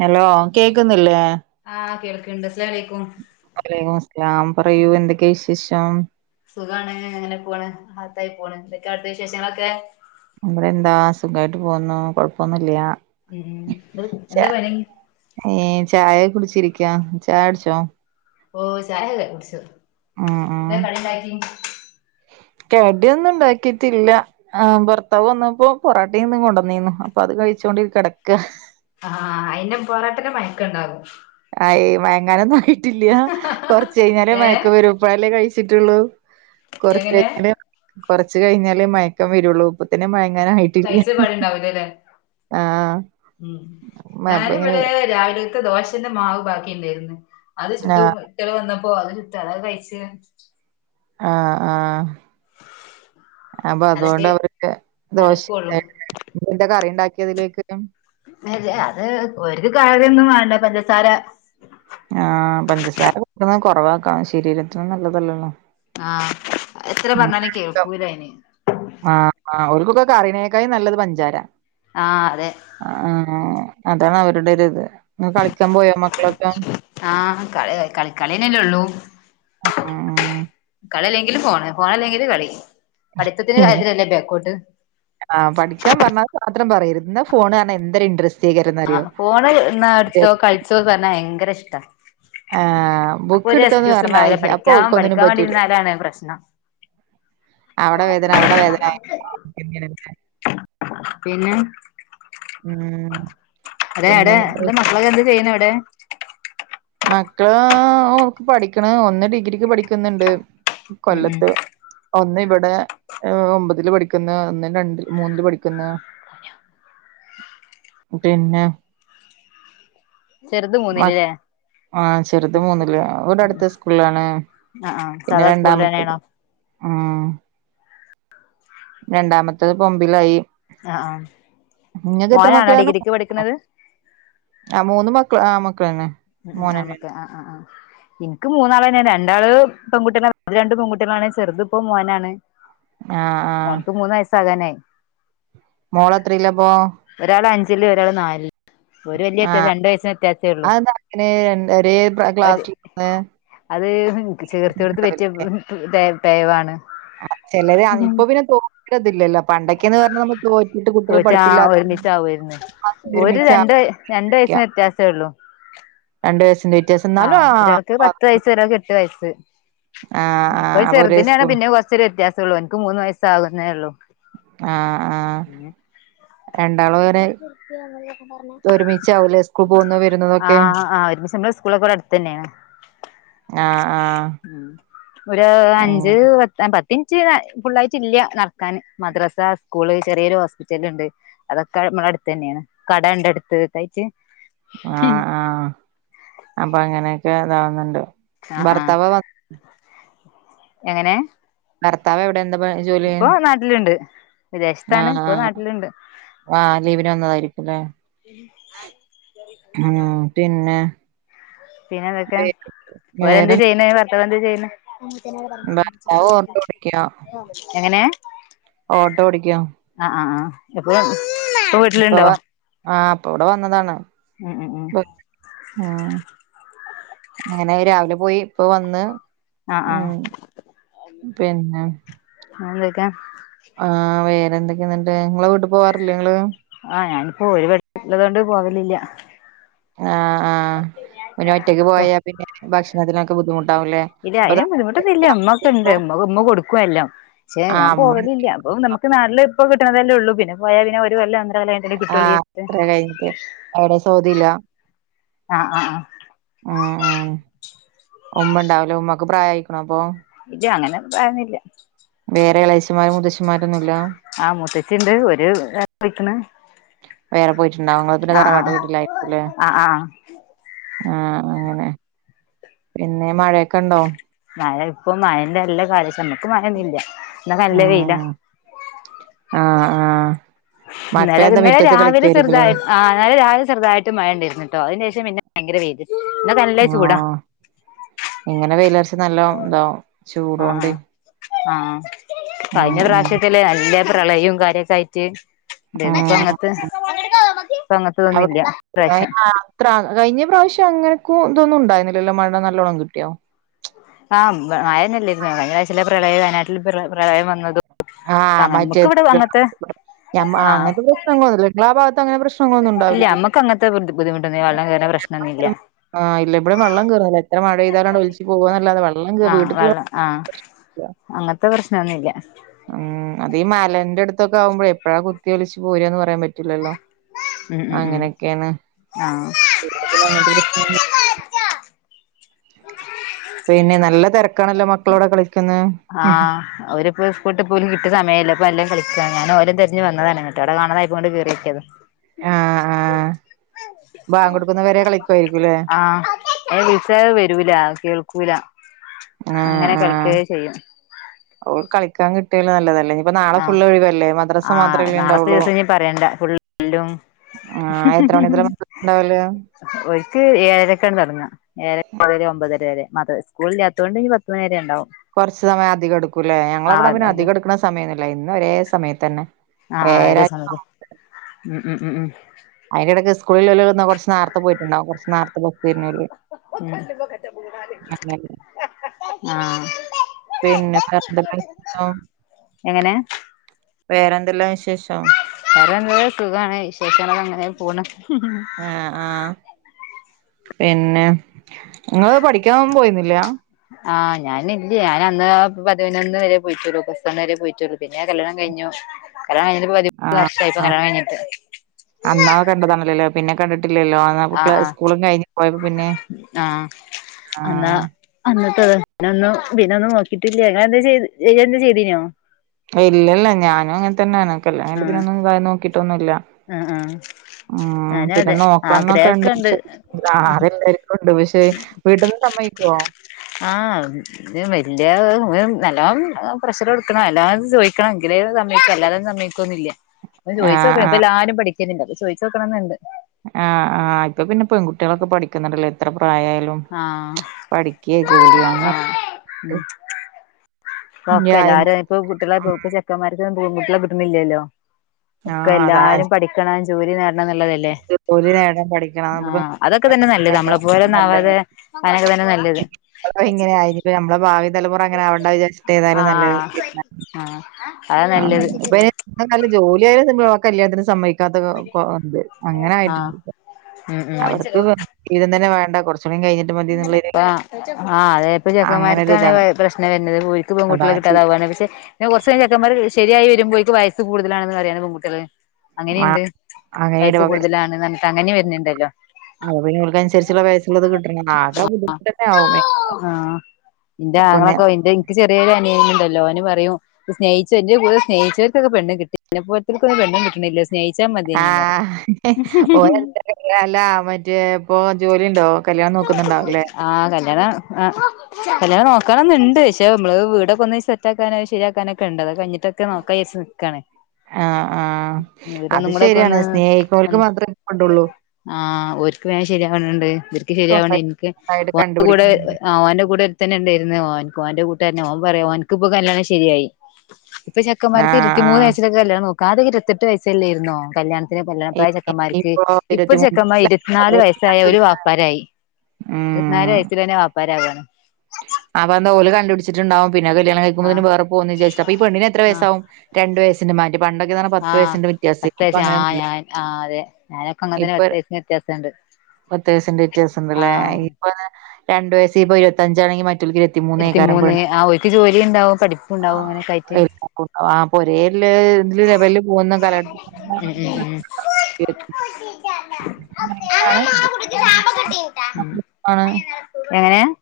Hello കേക്കുന്നില്ലേ? ആഹ് കേൾക്ക്ണ്ട് അസ്സലാമലൈക്കും വലൈക്കു മുസ്ലാം പറയൂ എന്തൊക്കെയാ വിശേഷം? സുഖാണ് അങ്ങനെ പോണ് ആത്തായി പോണ് എന്തൊക്കെയാ അവിടുത്തെ വിശേഷങ്ങളൊക്കെ? ഇവട എന്താ സുഖായിട്ട് പോന്നു കൊഴപ്പൊന്നുല്ല്യ ഉം എന്ത് ചേ എന്താ പണി ഏഹ് ചായ കുടിച്ചിരിക്കാ ചായ കുടിച്ചോ ഓഹ് ചായ കുടിച്ചു ഉം ഉം എന്താ കടിണ്ടാക്കി കടിയൊന്നും ഇണ്ടാക്കിട്ടില്ല ആഹ് ഭർത്താവ് വന്നപ്പോ പൊറാട്ടിം തും കൊണ്ടന്നീന്നു അപ്പ പ അത് കഴിച്ചോണ്ട് കെടക്ക അഹ് ആഹ് അയിന് പൊറോട്ടക് മയക്കണ്ടാവു അയേ മയങ്ങാനൊന്നും ആയിട്ടില്ല്യാ കൊറച്ച്ഴിഞ്ഞാലേ ഏഹ് മയക്കം വരൂ ഇപ്പഴല്ലേ കഴിച്ചിട്ടുള്ളൂ എങ്ങനെ കൊറച്ചഴിഞ്ഞാല് കൊറച്ച് കഴിഞ്ഞാലേ മയക്കം വരുള്ളൂ പിന്നെ മയങ്ങാനായിട്ടില്ല്യാ കഴിച്ച പാട് ഇണ്ടാവൂലല്ലേ ഉം മ- അപ്പൊ ഇങ്ങനെ ഞാനിവിടെ രാവിലത്തെ ദോശേന്റെ മാവ് ബാ ക്കിണ്ടേരുന്ന് അത് ആ ചുട്ടും ട്ട്യള് വന്നപ്പോ അത് ചുട്ട് അത് കഴിച്ച് ആ ആ അപ്പ അതൊക്കെ അതോണ്ട് അവർക്ക് ദോശ നടക്കുള്ളൂ ഇണ്ടാരുന്ന് [unintelligible] കറി ഇണ്ടാക്കി ക്കിതിലേക്കില്ലം അതെ അത് ഒര് കറിയൊന്നും വേണ്ട പഞ്ചസാര ആ പഞ്ചസാര കൊടുക്കണ കൊറവാക്കണം ശരീരത്തിന് നല്ലതല്ലല്ലോ ആ എത്ര ഉം പറഞ്ഞാലും കേൾക്കൂലയിന് ആ ആ ഓരുക്കൊക്ക കറീനേക്കായും നല്ലത് പഞ്ചാര ആഹ് അതെ ആ അതാണ് അവരുടെ ഒരിത് ആ കളിക്കാൻ പോയാ മക്കളൊക്ക? ആഹ് കളി കളി കളിയന്നെല്ലേ ഉള്ളൂ അ ആ ഇല്ല ഫോണ് ഫോണല്ലെങ്കില് കളി പഠിത്തത്തിന്റെ കാര്യത്തിലല്ലേ ബേക്കോട്ട് ആ പഠിക്കാൻ പറഞ്ഞാ അത് മാത്രം പറയരു എന്നാ ഫോണ് കാണാൻ എന്തൊരു ഇൻട്രസ് ആ ഫോണ് ഇന്നാ എടുത്തോ കളിച്ചോന്ന് പറഞ്ഞാ ഭയങ്കര ഇഷ്ടാ ആ അപ്പൊ ബുക്ക് ഒരു ഇടുത്തോന്ന് എക്സ്ക്യൂസ് പറഞ്ഞായി ഉണ്ടാവില്ല അപ്പൊ പഠിക്കാൻ ഓല്ക് ഒന്നിനും പഠിക്കാൻ പറ്റൂല വേണ്ടിയിരുന്നാലാണ് പ്രശ്നം അവിടെ വേദന അവിടെ വേദന ഇങ്ങനന്നെ പിന്നെ ഉം എടെ പിന്നെ എടെ എന്നിട്ട് ന്റ മക്കളൊക്കെ എന്ത് ചെയ്യുന്നു എവിടെ? മക്കള് ഓക്ക് പഠിക്കണ് ഒന്ന് ഡിഗ്രിക്ക് പഠിക്കുന്നണ്ട് ഉം ഉം കൊല്ലത്ത് ഒന്ന് ഇവിടെ ഒ ഒമ്പതില് പഠി ക്കുന്ന ഒന്ന് രണ്ട് മൂന്നില് പഠിക്കുന്ന് പിന്ന ചെറുത് മൂന്നില്ലല്ലേ ആ ചെറുത് മൂന്നില് ഇവടെ അടുത്ത സ്കൂളാണ് ആഹ് ആഹ് പിന്നെ സാധാ സ്കൂളിൽ രണ്ടാമത്തേത് തന്നെയാണോ ആ രണ്ടാമത്തതിപ്പൊമ്പയ്ലായി ആ ആ നിങ്ങക്ക് എത്ര മക്കളാണ് മൂന്നോ ആ മൂന്ന് മക്കള് ആ മക്കളന്നെ ഉം ഉം മോനന്നെ ആമക്കെ ആ ആ ആ എനിക്ക് മൂന്നാളന്നെയ രണ്ടാള് പെൺകുട്ടികളാണ് രണ്ട് പെൺകുട്ടികളാണ് ചെറുത് ഇപ്പോ മോനാണ് ആ ആ സകനെ മോളത്രയിലാപ്പോ [unintelligible] ഒരാൾ നാലില് ഒരു വലിയ ആ വത്യാസം രണ്ടു വയസിന് വ്യത്യാസൊള്ളു അതെന്താ അങ്ങനെ ന്റൊരേ പ്ര ക്ലാസീന്ന് അത് ചേർത്തിയ കൊടുത്ത് പറ്റിയ തെ തേവാണ് അത് ചെലര് അങ് ഇപ്പൊ പിന്നെ [unintelligible] പണ്ടൊക്കെന്ന് പറഞ്ഞ നമുക്ക് തോറ്റിട്ട് കുട്ടികൾ പഠിപ്പില്ലാ ഒരു രണ്ട് രണ്ട് വയസിന് വ്യത്യാസേ ഒള്ളു രണ്ടു വയസിന്റെ വ ആഹ് ഒരാൾക്ക് പത്ത് വയസ്സ് ഒരാക്ക് എട്ട് വയസ്സ് ആ ആ ഇപ്പൊ അപ്പൊ ഒരേ ചെറുതനെയാണ് സ്കൂൾ പിന്നെ കൊറച്ചൊരു വ്യത്യാസം ഉള്ളു എനക്ക് മൂന്ന് വയാസാകുന്നേ ഉള്ളൂ ആ ആ പിന്നെ രണ്ടാളും വരെ ഒരുമിച്ചാവൂലേ സ്കൂൾ പോകുന്ന വരുന്നതൊക്കെ സ്കൂളക്കിവിടെ അടുത്ത് തന്നെയ ആ ആ ഒര് അഞ്ച് അങ്ങനെ പത് പത്തി ൻറ്റ് ഫുള്ളായിട്ടില്ല്യ നടക്കാൻ മദ്രാസ സ്കൂള് ചെറിയൊരു ഹോസ്പിറ്റലിണ്ട് അതൊക്കെ നമ്മടടുത്ത് തന്നെയാണ് കടെണ്ട് അടുത്ത്തായിട്ട് ആ ആ അപ്പ അങ്ങനെക്കെ ഇതാവുന്നെണ്ട് ആഹ് ആഹ് ബർത്തവാ വ എങ്ങനെ ഭർത്താവ് എന്താ പ ജോലി ഇപ്പോൊ നാട്ടിലുണ്ട് ആ വിദേശത്താണ് ഇപ്പൊ ആ നാട്ടിലുണ്ട് ആ ഉ ലീവിന് ആ പിന്നെ പിന്നെ അതൊക്കെ വേ ഓല് വേറെ ന്ത്ചെയ്യണ് ഭത്തവന്ന്ത് ചെയ്യണ് ഭർത്താവ് ഓട്ടോ ഓടിക്കോ എങ്ങനെയ ഓട്ടോ ഓടിക്ക എപ്പോ ഇപ്പൊ ആഹ അപ്പൊ ഇവിടെ വന്നതാണ് ഉം ഉം ഉം അങ്ങനെ രാവിലെ പോയി ഇപ്പൊ വന്ന് ആഹ് ഉ ആഹ് പിന്നെ എന്തൊക്കെ ആ വേറെന്തൊക്കെയന്നണ്ട് നിങ്ങള ആഹ ഞാനിപ്പോ ഒരു ള്ളതൊണ്ട് പോകലില്ല ആഹ ആഹ പിന്നെ ഒറ്റക്ക് പോയാ പിന്നെ ഭക്ഷണത്തിനൊക്കെ ബുദ്ധിമുട്ടാാവുംല്ലേ അപ്പൊ മ്മമ്മ കൊടുക്ക ല്ല പക്ഷേ ആ ഞാൻ അമ്മ പോവലല്ല അപ്പൊ നമുക്ക് നാളില് ഇപ്പ കിട്ടുന്നതല്ലേ ഉള്ളൂ പിന്നെ പോയാ പിന്നെ വല്ല അന്ല്ല എ ആ കിട്ടളി അത്ര കഴിഞ്ഞിട്ട് എവിടെ സൗദിയിലാ ആഹ് ആഹ് ഉം ആഹ് ഉം ഉമ്മണ്ടാവൂല ഉമ്മാക്ക് പ്രായയ്ക്ക്ണൊപ്പോ ഇജ് അങ്ങനെ പ്രായൊന്നില്ല വേറെളേച്ചമാരൊ മൂത്തച്ച ആഹ് മുത്തച്ചിണ്ട് ഒരു [unintelligible] ണ്ടാവും ങള് പിന്നെ തറവാട്ട് വീട്ടിലായിരിക്കുംലെ ആഹ് ആഹ് ആഹ് ആഹ് അങ്ങനെ പിന്നെ മഴയൊക്കെ ഇണ്ടോ മഴ ഇപ്പൊ മഴന്റെ നല്ല കാലസ്ഥണ്ട് ഇക്ക് മഴൊന്നുംല്ല ന്നാ നല്ല വെയില ആഹ് ആഹ് ഇന്നലൊരു ഇന്നലെ രാവിലെ ചെറ്തായി ആഹ് ഇന്നലെ രാവിലെ ചെറുതായിട്ട് മഴണ്ടെര്ന്നു ട്ടൊ അതിന് ശേഷം പിന്നെ ഭയങ്കര വെയില് ഇന്നൊക്കെ നല്ല ചൂടാ ആഹ് ഇങ്ങനെ വെയിലര്ച്ച നല്ലോം താവും ആഹ് ചൂടോണ്ടെ ആഹ് ആഹ് കഴിഞ്ഞ പ്രാവിശ്യത്തിലെ നല്ല പ്രളയും കാര്യൊക്കായിട്ട് നിപ്പൊ അങ്ങൻത്തെ അവ്ടെ ആഹ് അത്ര കഴിഞ്ഞ പ്രാവശ്യം അങ്ങനെ ഇതൊന്നും ഇണ്ടായ്ന്നിലലൊ മഴ നല്ലോണം കിട്ടിയൊ ആഹ് ഇബ മഴന്നെല്ലാര്ന്നൊ ഭയങ്കരാഴ്റ്റ്ള്ള പ്രളയം വയനാട്ടില് പ്രളയം വന്നതും ആഹ് മറ്റേ ഞമ്മക്കിവ്ടെ വങ്ങത്തെ ഞമ്മ ആ ആഹ് അങ്ങനത്തെ പ്രശ്നങ്ങളൊന്നുമില്ല നിങ്ങളാ ഭാഗത്ത് അങ്ങനെ പ്രശ്നങ്ങളൊന്നും ഇല്ല ഉണ്ടാവില്ലല്ലോ അമ്മക്ക് അങ്ങൻത്തെ ബുദ്ധിമുട്ടൊന്നില്ല വള്ളം കേ പ്രശ്നൊന്നില്ല ആഹ് ഇല്ല ഇവ്ടെ വള്ളം കേറുല്ല എത്ര മഴെ ആഹ് വെള്ളം ആഹ് കേറൂല. അങ്ങൻത്തെ പ്രശ്നൊന്നില്ല ഉം അത് ഈ മലന്റടുത്തൊക്കാവുമ്പഴെ എപ്പഴാ കുത്തിയൊലിച്ച് പോരാന്ന് പറയാൻ പറ്റു ഇല്ലല്ലൊ ഉം ഉം ഉം അങ്ങനൊക്കാണ് ആഹ് പിന്നെ നല്ല തിരക്കാണല്ലൊ മക്കളവ്ടെ കളി ആഹ് അവര്പ്പൊ സ്കൂൾട്ട് പോലും കിട്ടിയ സമയല്ലെപ്പ നല്ലം കളി ഞാന് ഓലെ തിരഞ് വന്നതാണ്ങ്ങ്ട്ട് അവ്ടെ കാണതായപ്പൊ ഇങ്ട്ട് കേറിയോക്ക്യതാ ആഹ് ആഹ് ബാങ്കൊടുക്കുന്നവരെ കളിക്കുവായിരിക്കുംല്ലേ ആഹ് വിളിച്ച വരൂല കേൾ ക്കൂല അങ്ങനെ കളിക്കേ ചെയ്യും ഓൾ കളിക്കാൻ കിട്ടിയാലും നല്ലതല്ലെ ഇപ്പൊ നാളെ ആഹ് ഫുള്ള് ഒഴിവല്ലെ മദ്രസ ആഹ് മാത്രല്ലെ നാളത്തെ ഇണ്ടാവൊള്ളു ദിവസം ഇനി പറയണ്ട ഫുൾ എല്ലും ആഹ് എത്ര മണിമുതലാ മദ്രസ് ണ്ടാവല് ഓല്ക്ക് ഏഴരക്കാണ് തൊടങ്ങാ ഏഴര മുതല് ഒമ്പതര വരെ മത് സ്കൂളില്ലാത്തോണ്ട് ഇനി പത്ത് മണി വരെ ഇണ്ടാവും കൊർച്ച് സമയം അധികം എടുക്കുംലെ ഞങ്ങളിവ്ടെ ആഹ് പിന്നെ അത് അധികം എട്ക്ക്ണ സമയൊന്നുല്ല എന്നും ഒരേ സമയത്തന്നെ ആഹ് ആഹ് ഏഴര ഒരേ സമയത്ത് ഉം ഉം ഉം ഉം അയിനിടക്ക് സ്കൂളിലൊല് കൊർച്ച് നേറ്ത്തെ പോയിട്ട്ണ്ടാവും കൊറച്ച് നേറ്ത്തെ പോവും തിര്ന്നാര് അല്ല അല്ല ആഹ് പിന്നപ്പൊന്തെല്ല [unintelligible] എങ്ങനെ വേറെന്തെല്ലാ വിശേഷം വേറെന്ത്‌ സുഖാണ് വിശേഷങ്ങളങ്ങനെ പോണ് ആഹ് ആഹ് പിന്നെ ഇങ്ങള് പഠിക്കാനൊന്നും പോയിന്നില്ല ആഹ് ഞാനില്ല ഞാൻ അന്ന് പതിനൊന്ന് വരെ പോയിറ്റൊള്ളു പ്ലസ് വണ്ണ് വരെ പോയിറ്റൊള്ളൂ പിന്നെ കല്ല്യാണം കഴിഞ്ഞു കല്ലാണം കഴിഞ്ഞിട്ട് പതിനൊന്ന് ആഹ് വർഷായിപ്പൊ ആ കല്ല്യാണം കഴിഞ്ഞിട്ട് അന്നാ കണ്ടതാണല്ലല്ലോ. പിന്നെ കണ്ടിട്ടില്ലല്ലോ. അന്നാ ആഹ് ക്ലാ ആഹ് സ്കൂളും കഴിഞ്ഞ് പോയപ്പോ പിന്നെ ആഹ് അന്നാ ആഹ്. അന്നത്തത് പിന്നൊന്നും നോ കിട്ടില്ല ങ്ങളെന്തെ ചെയ്ത് ഇങളെന്തെ ചെയ്തിനോ ഇല്ലല്ല ഞാനും അങ്ങനെ തന്നെയാണ് കല്ണം കണ്ടി പിന്നൊന്നുംത നോക്കിട്ടൊന്നും ഇല്ല ആ ആ ആ പിന്നെ നോക്കണംന്നൊക്കെ ഉണ്ട് പക്ഷേ എല്ലര്ക്കുംണ്ട് പക്ഷേ വീട്ടന്ന് സമ്മയ്ക്കോ ആഹ് ഉം വല്ല്യ നല്ലോം പ്രഷർ എടുക്കണം അല്ലാ ചോദിക്കണെങ്കി തേ സമ്മയ്ക്ക അല്ലാതൊന്നും സമ്മയ്ക്കൊന്നില്ല്യ ആ ആഹ് ചോയ്ചോക്കണം ഇപ്പൊ എല്ലാരും പഠിക്കുന്നുണ്ട് അപ്പ ചോയ്ച്ചോക്കണം എന്നുണ്ട് ആ ആ്ഇപ്പൊ പിന്നെ പെൺകുട്ടികളൊക്കെ പഠിക്കുന്നുണ്ടല്ലോ എത്ര പ്രയായാലും ആഹ് പഠിക്കെ ജോലി വാങ്ങെ ആഹ് ട്ട് പ്പഒക്കെ എല്ലാരും ഇപ്പ കുട്ടികളെ ചെക്കന്മാർക്ക് പെൺ കുട്ടികളെ കിട്ട്ണില്ലല്ലോ.? ഒക്കെ അതാ എല്ലാരും പഠിക്കണം ജോലി നേ ടണംന്ന്ള്ളതല്ലേ ജോലി നേടാൻ പഠിക്കണം ആ അപ്പൊ അതൊക്കെ തന്നെ നല്ലത് നമ്മള പോല ഒന്നും ആവാതെ. അതൊക്കെ തന്നെ നല്ലത് ഇപ്പളാ ഇങ്ങനെയായി ഇനി ഇപ്പ നമ്മളെ ഭാവി തലമുറ അങ്ങനെ ആവണ്ട വിചാരി ഏതാലും നല്ലത് ആഹ് പിന്നെ. ആഹ് അതാ ആ നല്ലത് ഇപ്പയെന്ന് പറഞ്ഞാൽ ജോലിയായാൽ കല്ല്യാണത്തിന് സമ്മയ് ക്കാത്ത കോ ത് അങ്ങനെ ആഹ് ആയിട്ടുണ്ട് ഉം അവർക്ക് ഇതം തന്നെ വേണ്ട കൊർച്ച്. ആ ആ അതേപ്പ ചെക്കന്മാർക്കാണ് അങ്ങനൊരിതാണ്. പ്രശ്നം വരുന്നത് ഓൽക്ക് പെൺകുട്ടികളെ അതാണ് ചി കിട്ടാതാവാണ്. പക്ഷെ ഇനി കൊർച്ച് കഴിഞ്ഞ് ചെക്കന്മാർ ശരിയായി വരുമ്പോഴേക്ക് വയസ്സ്‌ കൂടുതലാണെന്ന് പറയാണ് പെൺകുട്ടികള്. ആഹ് അങ്ങനെയുണ്ട് അങ്ങനെ വയസ്സ് കൂടുതലാണന്ന് അങ്ങനെ വരുന്നുണ്ടല്ലോ? അത്പോലെ ഓൽക്ക് അനുസരിച്ചുള്ള വയസുള്ളത് കിട്ടണം ആകെ ബുദ്ധിമുട്ട് തന്നെ ആവും. ആഹ് ഇന്റെ ആങ്ങളൊക്കെവലുതാ എനിക്ക് ചെറിയൊരു അനിയൻ ഉണ്ട്. ഓന് പറയും സ്നേഹിച്ച് എന്റെ കൂടെ സ്നേിഹിച്ച വർക്കൊക്കെ പെണ്ണ് കിട്ടി ഇന്നെപ്പോലത്തോൽക്കൊന്നും പെണ്ണ് കിട്ടണില്ല. സ്നേഹിച്ചാ ആ മതിയേനിന്ന് പറയും ഓ [unintelligible] അല്ലാ അല്ലാ മറ്റേ ഇപ്പോ ജോലിണ്ടോ കല്യാണം നോക്ക ആ കല്ല്യാണം ആ കല്ല്യാണം നോക്ക നോകണന്നുണ്ട് പക്ഷെ നമ്മള് വീടൊക്കെ ഒന്ന് സെറ്റാക്കാനോ ശരിയാക്കാനൊക്കെ ഉണ്ട് അത കഴിഞ്ഞിട്ട് ട്ടൊക്കെ നോക്കാർച്ച്നിക്കാണ്. ആ ആ അത് ഒക്കെ ശരിയാണ് ഒന്ന് സ്നേഹിക്കുന്നോൽക് മാത്രേ [unintelligible] കിട്ടുള്ളു ആഹ് ഒരിക്ക് വേ ശരിയാവണണ്ട് ഇവര്ക്ക് ശരിയാവണ് സ്വന്തായിട്ട് ഇൻക്ക് ഓന്റെ കൂടെ കണ്ടുപിടിക്കണെങ്കില്. ആ ഓന്റെ കൂടെ ഒരുത്തൻ ഉണ്ടെയ്ര്ന്ന് ഒന്റെ കൂട്ട് ഓൻ പറയാ ഓൻക്കിപ്പോ കല്ല്യാണം ശരിയായി ഇപ്പ ചെക്കന്മാർക്ക് ആഹ് ഇരുപത്തി മൂന്ന് ആഹ്. വയസ്സിലൊക്കെല്യാണം നോക്ക ക്കാത്യൊക്കെ ഇരത്തെട്ട് വയസ്സല്ലോയിരുന്നോ കല്യാണം. ല്യാ പ്രായ ചെക്കന്മാർക്ക് ഇനിയിപ്പോ ഇപ്പൊ ഇരുപത്തിമൂന്ന് ചെക്കന്മാർ ഇരുപത്തിനാല് വയസ്സായ ഒരു വാപ്പാരായി ഇരുപത്തിനാല് ഉം വയസ്സിൽ തന്നെ വാപ്പരകാണ്. അപ്പൊ എന്താ ഓൽ കണ്ടുപടിച്ചിട്ടുണ്ടാവും. പിന്നെല്യാണം കഴിക്ക്പോന്ന ആഹ് വേറെ പോന്ന് വിചരിചിട്ടാ അപ്പോ ഈ പെണ്ണിന്ന് എത്ര ആഹ് വയസകും രണ്ട് വയസിന്റെ മാറ്റം. പണ്ടൊക്കൊണ് പത്തു ആഹ് വയസിന്റെ വ്യത്യാസ പത്ത് ഇപ്പൊ വയസ്സ് ആഹ് അങ്ങനെൊന്നുമില്ല ഞാൻ ആഹ് അതെ ഞാനൊക്കെ അങ്ങൻതന്നെ ഇപ്പൊ പത്ത് വയസ്സിന് വ്യത്യാസണ്ട് പത്ത വയസിന്റെ വിത്യാസം ഉണ്ടല്ലേ ആഹ് ഇപ്പൊ രണ്ടു വയസ ഇപ്പോൊ ഇരുപത്തഞ്ചാണെങ്കിൽ മ ഇരത്തിമൂന്ന്ഏക്കാരം ഇരുപത്തിമൂന്ന് പെണ്ണ്ങ്ങളെ ആ ഓൽക്ക് ജോലി ഉണ്ടാവും ആ പഠിപ്പുണ്ടാവും അങ്ങനെയൊക്കെ ആയിട്ട് ആം. എ രവല് പോകുന്ന കലഘത്തി ഉം ഉം ഉം [unintelligible] മം ആണ് യൊ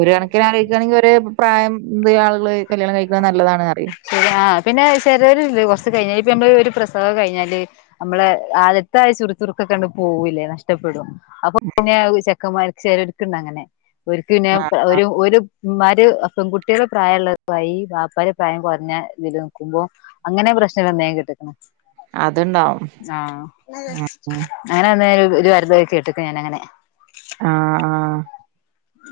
ഒരു കണക്കിന് അലോയികാണെങ്കിൽ ഒരു പ്രായം എന്ത് ആളുകള് കല്യാണം കഴിക്കുന്നത് നല്ലതാണ്. പറയും ആ പിന്നെ ചെലർ ഇല്ലേ കുറച്ച് കഴിഞ്ഞാൽ ഇപ്പ നമ്മള് ഒരുപ്രശ്ന [unintelligible] കഴിഞ്ഞാല് നമ്മളെ ആദ്യത്ത ആ ചുറ ചുറുക്കെ കണ്ടു പോകൂല്ലേ നഷ്ടപ്പെടും. അപ്പൊ പിന്നെ ചെക്കന്മാരക്ക് ചേലോർക്ണ്ട് അങ്ങനെ ഒരിക്ക പിന്നെ ആഹ് ഒരു ഒരു. ഉമാര് പൺകുട്ടികൾ പ്രായം ഉള്ളതുായി ബാപ്പാർ പ്രായം കുറ പിന്നെ ഇതില് നക്കുമ്പോ അങ്ങനെ പ്രശ്നംവരുന്നത് ഞാൻകേട്ട്ക്ക്ണ്. അതുണ്ടാവും ആഹ ഉം ഉം അങ്ങന അന്നേ. ഒരു വരുതൊക്കെ കേട്ടക്ക്ണ് ഞാാന അങ്ങനെ. ആഹ ആഹ.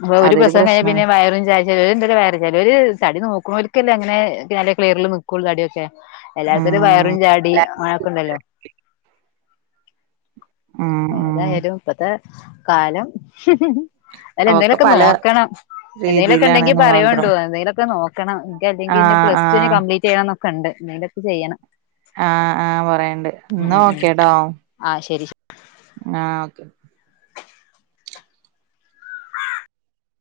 അപ്പൊ ഒരു പ്രസവം കഴിഞ്ഞാൽ പിന്നെവയറും ച ചിലവര് എന്ത വേറെ ചിലവര് തടി നോക്കണോലക്കല്ലേ അങ്ങനെ നല്ല ക്ലിയറിൽ നിൽക്കുള്ളൂ തടിയൊക്കെ എല്ലാർക്കുംും ഉം വയറും ല്ല. ചാടിയും അങ്ങനെയൊക്കെ ഉണ്ടല്ലോ ഉം ഉം ഏതാലപ്പത്തെ കാലം അല്ല ഒക്കെ എന്തേങ്കലുമൊക്കെ പല നോക്കണം എന്തേലുംക്കെ ഉണ്ടെങ്കിൽ രീതിയിലാണ്ന്ന് മാത്രം പറയുണ്ടോ എന്തങ്കുംൊക്ക നോണം അെങ്ക ആഹ് പ്ലസ് ടുവിന് ആഹ് കംപലീറ്റ് ചെയ്യണം കണ്ട് നിീന്തൊക്കെ ചെയ്യണം ആഹ ആഹ പറയണ്ട് എന്നന്ന് ഉം ഉം ഉം നോക്കെട്ടോ ആഹ് ശരി ശരി ആഹ ഓെ